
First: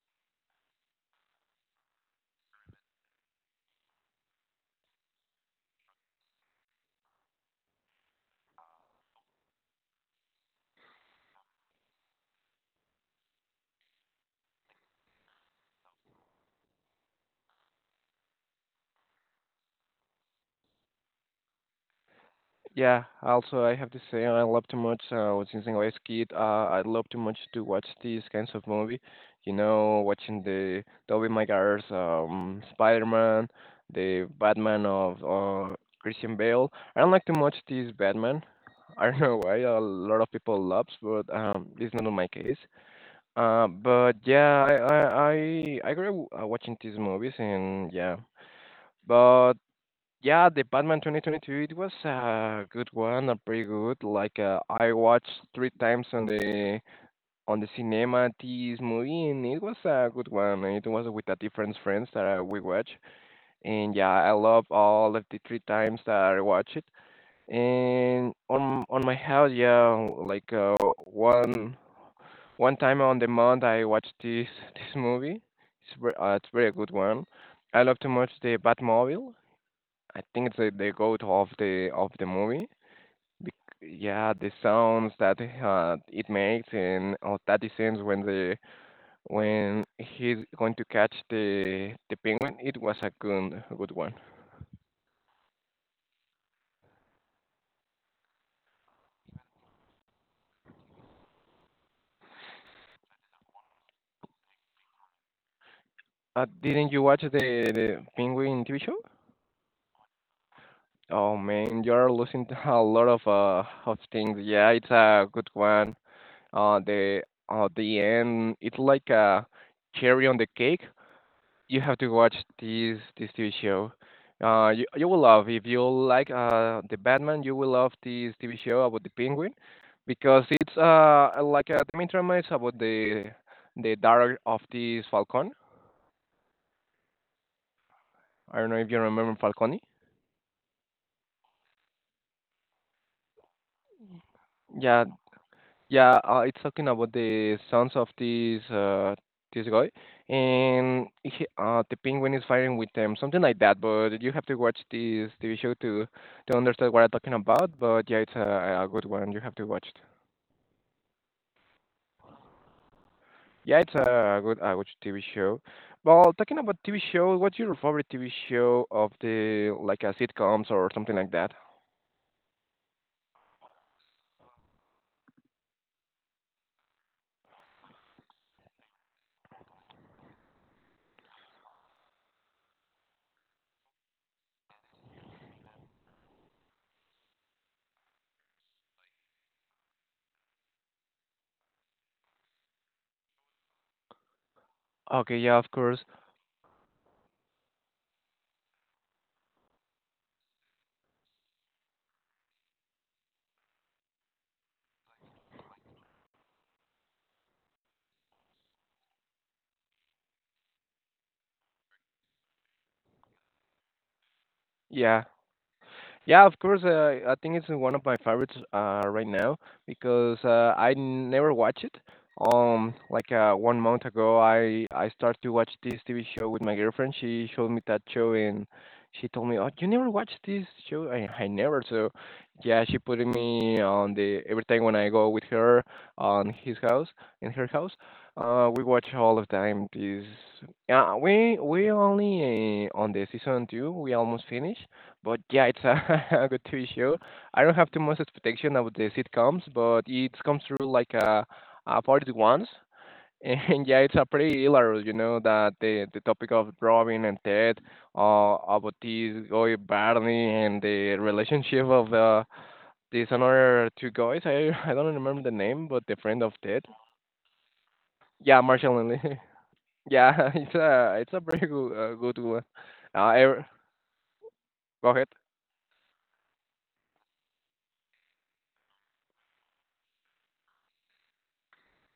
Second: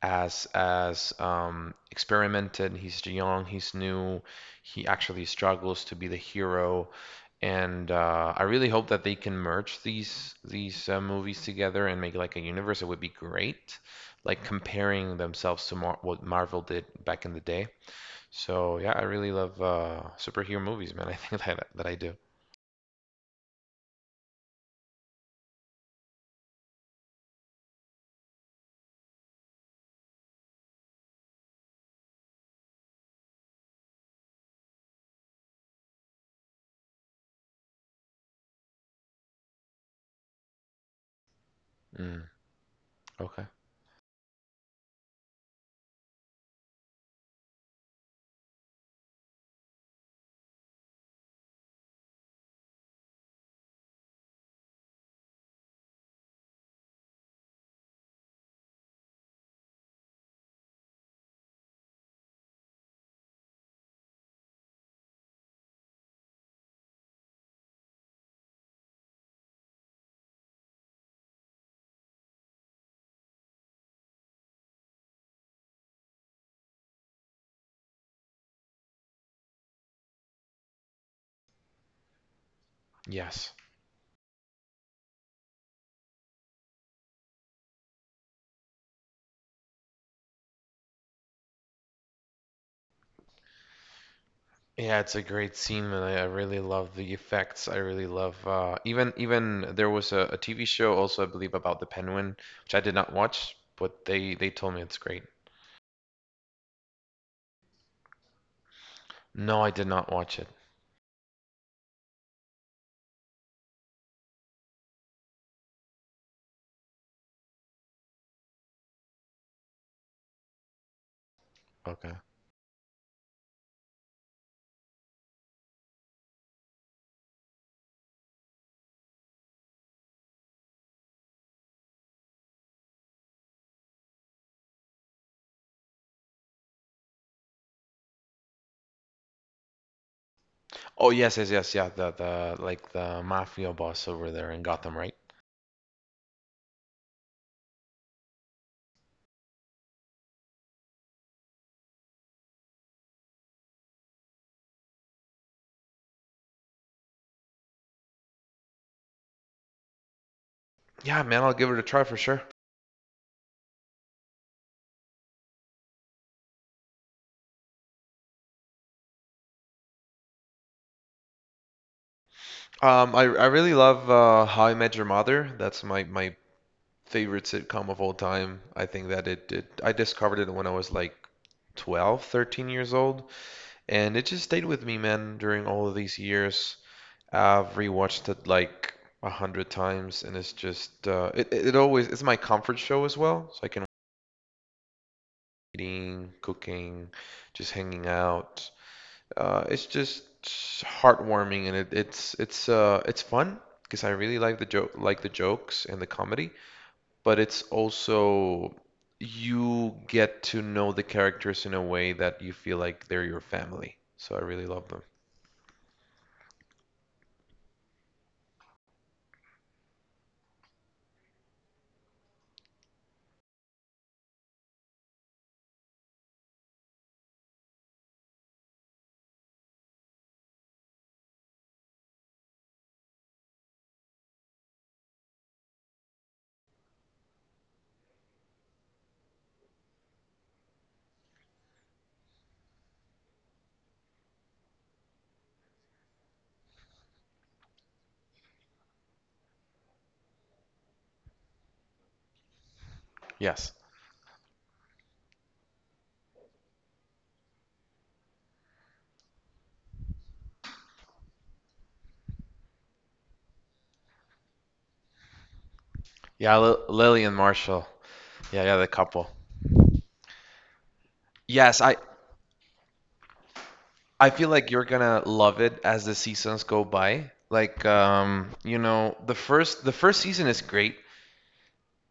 as experimented. He's young. He's new. He actually struggles to be the hero, and I really hope that they can merge these movies together and make like a universe. It would be great, like comparing themselves to Mar what Marvel did back in the day. So yeah, I really love superhero movies, man. I think that I do.
Yeah, also I have to say I love too much since I was kid, I love too much to watch these kinds of movie. You know, watching the Tobey Maguire's Spider-Man, the Batman of Christian Bale. I don't like too much this Batman. I don't know why a lot of people loves, but it's not on
Mm,
my case.
okay.
But yeah, I grew up watching these movies and yeah. but. Yeah, the Batman 2022, it was a good one, a pretty good. Like I watched three times on the cinema this movie, and it was a good one. It was with a different friends that we watch, and yeah, I love all of the three times that I watch it. And on my house, yeah, like one one time on the month I watched this this movie. It's it's very good one. I love too much the Batmobile. I think it's a, the goat of the movie.
Yes.
Bec- yeah, the sounds that it makes and all that the scenes when the when he's going to catch the penguin. It was a good one.
Yeah, it's a great scene, and I really love the effects. I really love even there was a TV show also, I believe, about the penguin, which I did not watch, but they told me it's great.
Didn't you watch the penguin TV show?
No, I did not watch it.
Oh man, you're losing a lot of of things. Yeah, it's a good one. Uh, the the end. It's like a cherry on the cake. You have to
Okay.
watch this TV show. You will love, if you like the Batman, you will love this TV show about the Penguin, because it's like the main drama is about the daughter of this Falcon. I don't know if you remember Falcone.
Oh yes, yes, yes, yeah. The Like the mafia boss over there in Gotham,
Yeah,
right?
yeah, it's talking about the sons of this this guy, and he, the penguin is fighting with them, something like that. But you have to watch this TV show to understand what I'm talking about. But yeah, it's a good one. You have to watch it.
Yeah, man, I'll give it a try for sure.
Yeah, it's a good TV show. Well, talking about TV show, what's your favorite TV show of the like sitcoms or something like that?
I really love How I Met Your Mother. That's my favorite sitcom of all time. I think that it I discovered it when I was like 12, 13 years old. And it just stayed with me, man, during all of these years. I've rewatched it like 100 times, and it's just it always it's my comfort show as well. So I can
Okay, yeah, of course.
eating, cooking, just hanging out. It's just heartwarming, and it, it's fun because I really like the jokes and the comedy, but it's also you get to know the characters in a way that you feel like they're your family. So I really love them.
Yeah, yeah, of course. I think it's one of my favorites right now because I never watch it. Like one month ago, I started to watch this TV show with my girlfriend. She showed me that show and she told me, "Oh, you never watched this show?" I never. So yeah, she put me on the every time when I go with her on his house in her house. We watch all the time. This yeah, we only on the season two. We almost finished, but yeah, it's a, a good TV show. I don't have too much expectation about the sitcoms, but it comes through like a party once.
Yes.
And yeah, it's a pretty hilarious, you know, that the topic of Robin and Ted, about this guy Barney and the relationship of these another two guys. I I don't remember the name, but the friend of
Yeah,
Ted.
Lily and Marshall.
Yeah,
Yeah, yeah, the
Marshall and
couple.
Lee. Yeah, it's a very
Yes,
good,
I
good one. Uh, I,
I feel like you're
go
gonna
ahead.
love it as the seasons go by. Like, you know, the first season is great.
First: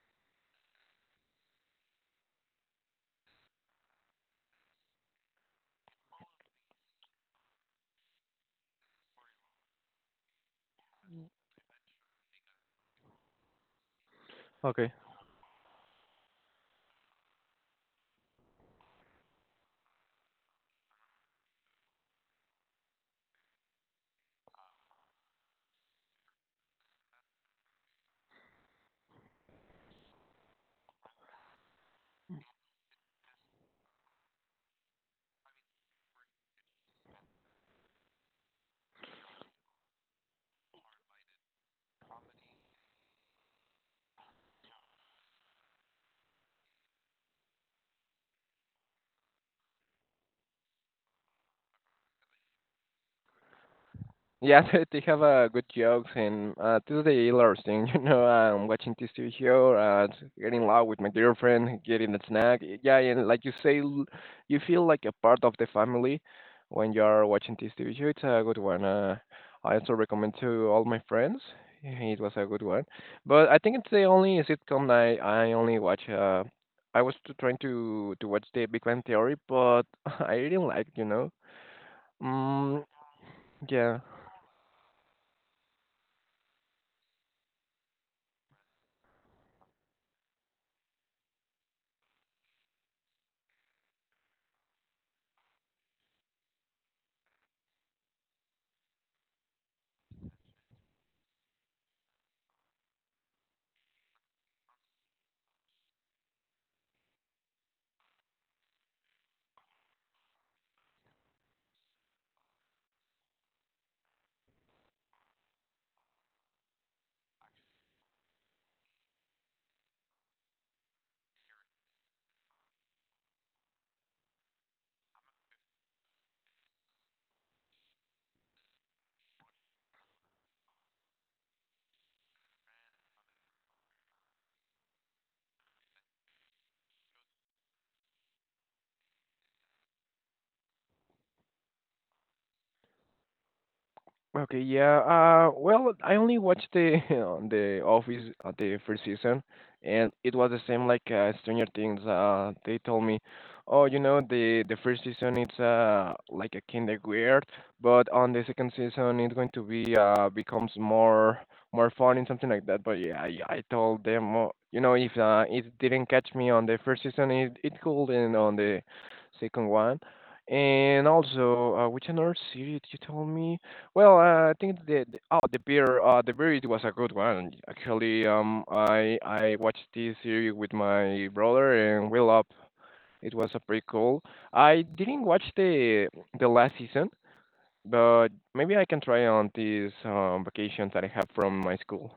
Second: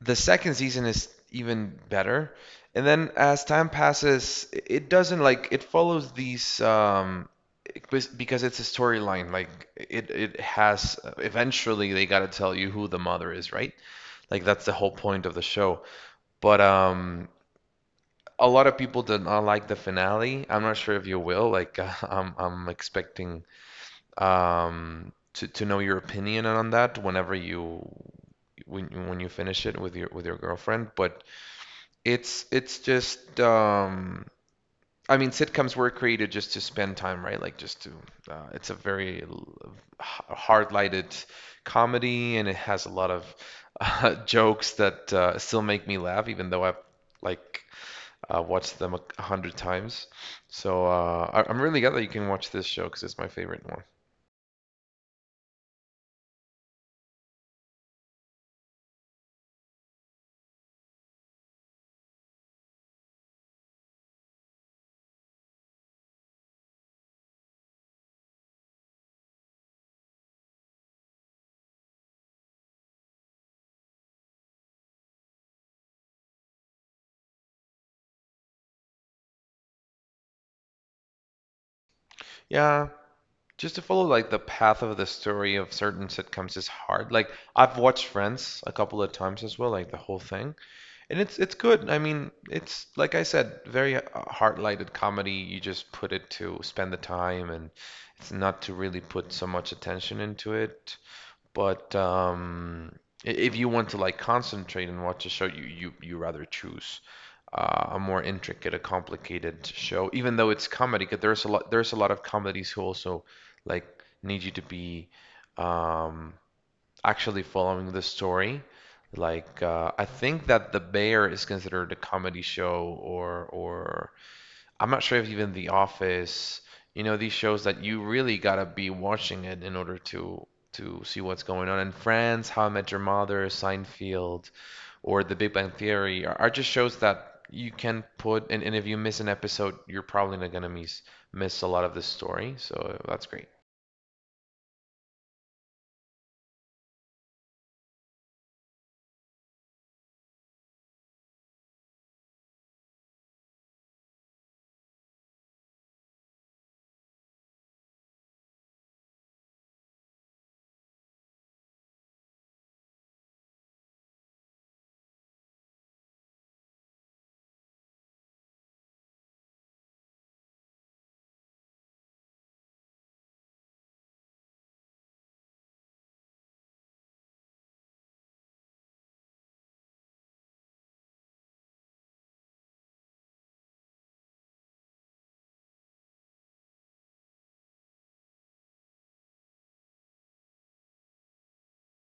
The second season is even better. And then as time passes, it doesn't like it follows these because it's a storyline. Like it has eventually they gotta tell you who the mother is, right? Like that's the whole
Okay.
point of the show. But a lot of people did not like the finale. I'm not sure if you will. Like, I'm expecting to know your opinion on that whenever you when you finish it with your girlfriend. But it's just I mean sitcoms were created just to spend time, right? Like just to it's a very hard-lighted comedy and it has a lot of jokes that still make me laugh even though I've like watched them 100 times. So I'm really glad that you can watch this show because it's my favorite one.
Yeah, they have good jokes, and this is the hilarious thing, you know. I'm watching this TV show, getting loud with my girlfriend, getting a snack. Yeah, and like you say, you feel like a part of the family when you're watching this TV show. It's a good one. I also recommend to all my friends. It was a good one, but I think it's the only sitcom I only watch. I was trying to watch the Big Bang Theory, but I didn't like, you know. Mm,
Yeah, just to follow
yeah.
like the path of the story of certain sitcoms is hard. Like I've watched Friends a couple of times as well, like the whole thing, and it's good. I mean, it's like I said, very heart-lighted comedy. You just put it to spend the time, and it's not to really put so much attention into it. But if you want to like concentrate and watch a show, you rather choose a more intricate, a complicated show, even though it's comedy. Because there's a lot of comedies who also like need you to be um, actually following the story. Like I think that The Bear is considered a comedy show, or I'm not sure if even The Office, you know, these shows that you really gotta be watching it in order to see what's going on. And Friends, How I Met Your Mother, Seinfeld, or The Big Bang Theory are just shows that you can put and if you miss an episode, you're probably not gonna miss a lot of the story. So that's great.
Okay, yeah. Well, I only watched the on the Office at the first season, and it was the same like Stranger Things. They told me, oh, you know, the first season it's like a kind of weird, but on the second season it's going to be becomes more fun and something like that. But yeah, I told them, oh, you know, if it didn't catch me on the first season, it could and on the second one, and also which another series you told me. Well, I think the- oh the beer it was a good one actually. I watched this series with my brother and we loved it was a pretty cool. I didn't watch the last season, but maybe I can try on this vacation that I have from my school.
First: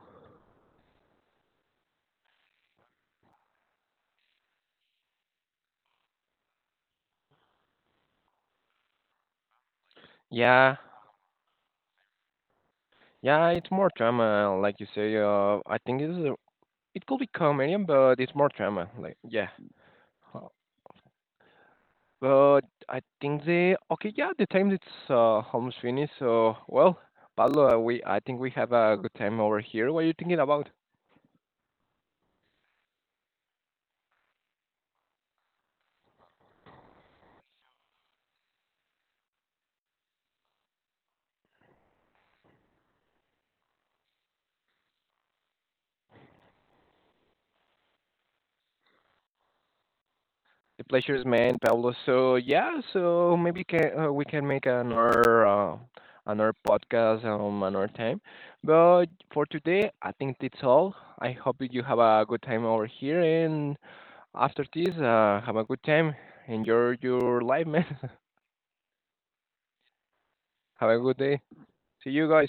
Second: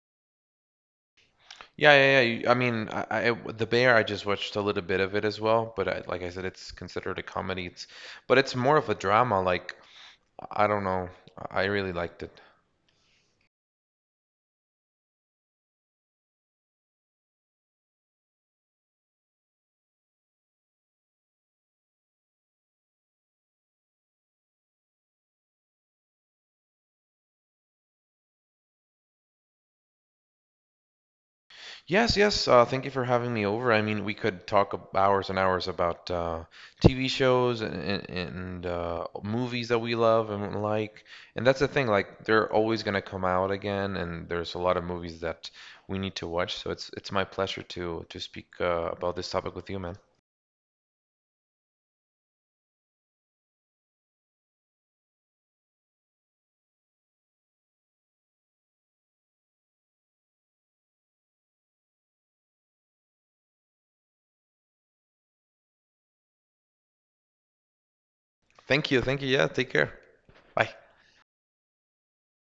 Yeah, yeah, yeah. I mean, I The Bear, I just watched a little bit of it as well, but I, like I said, it's considered a comedy. It's but it's more of a drama. Like I
Yeah,
don't know, I really liked it.
yeah, it's more drama, like you say. I think it's a, it could be comedian, but it's more drama. Like yeah. But I think the okay, yeah, the time it's almost finished. So well, Pablo, we I think we have a good time over here. What are you thinking about?
Yes, yes. Thank you for having me over. I mean, we could hours and hours about TV shows and movies that we love and like. And that's the thing, like they're always gonna come out again, and there's a lot of movies that we need to watch. So it's my pleasure to speak about this topic with you, man.
The pleasure is mine, Pablo. So yeah, so maybe can we can make another another podcast another time. But for today, I think that's all. I hope that you have a good time over here, and after this, have a good time. Enjoy your life, man.
Thank you, thank you. Yeah, take care. Bye.
Have a good day. See you guys.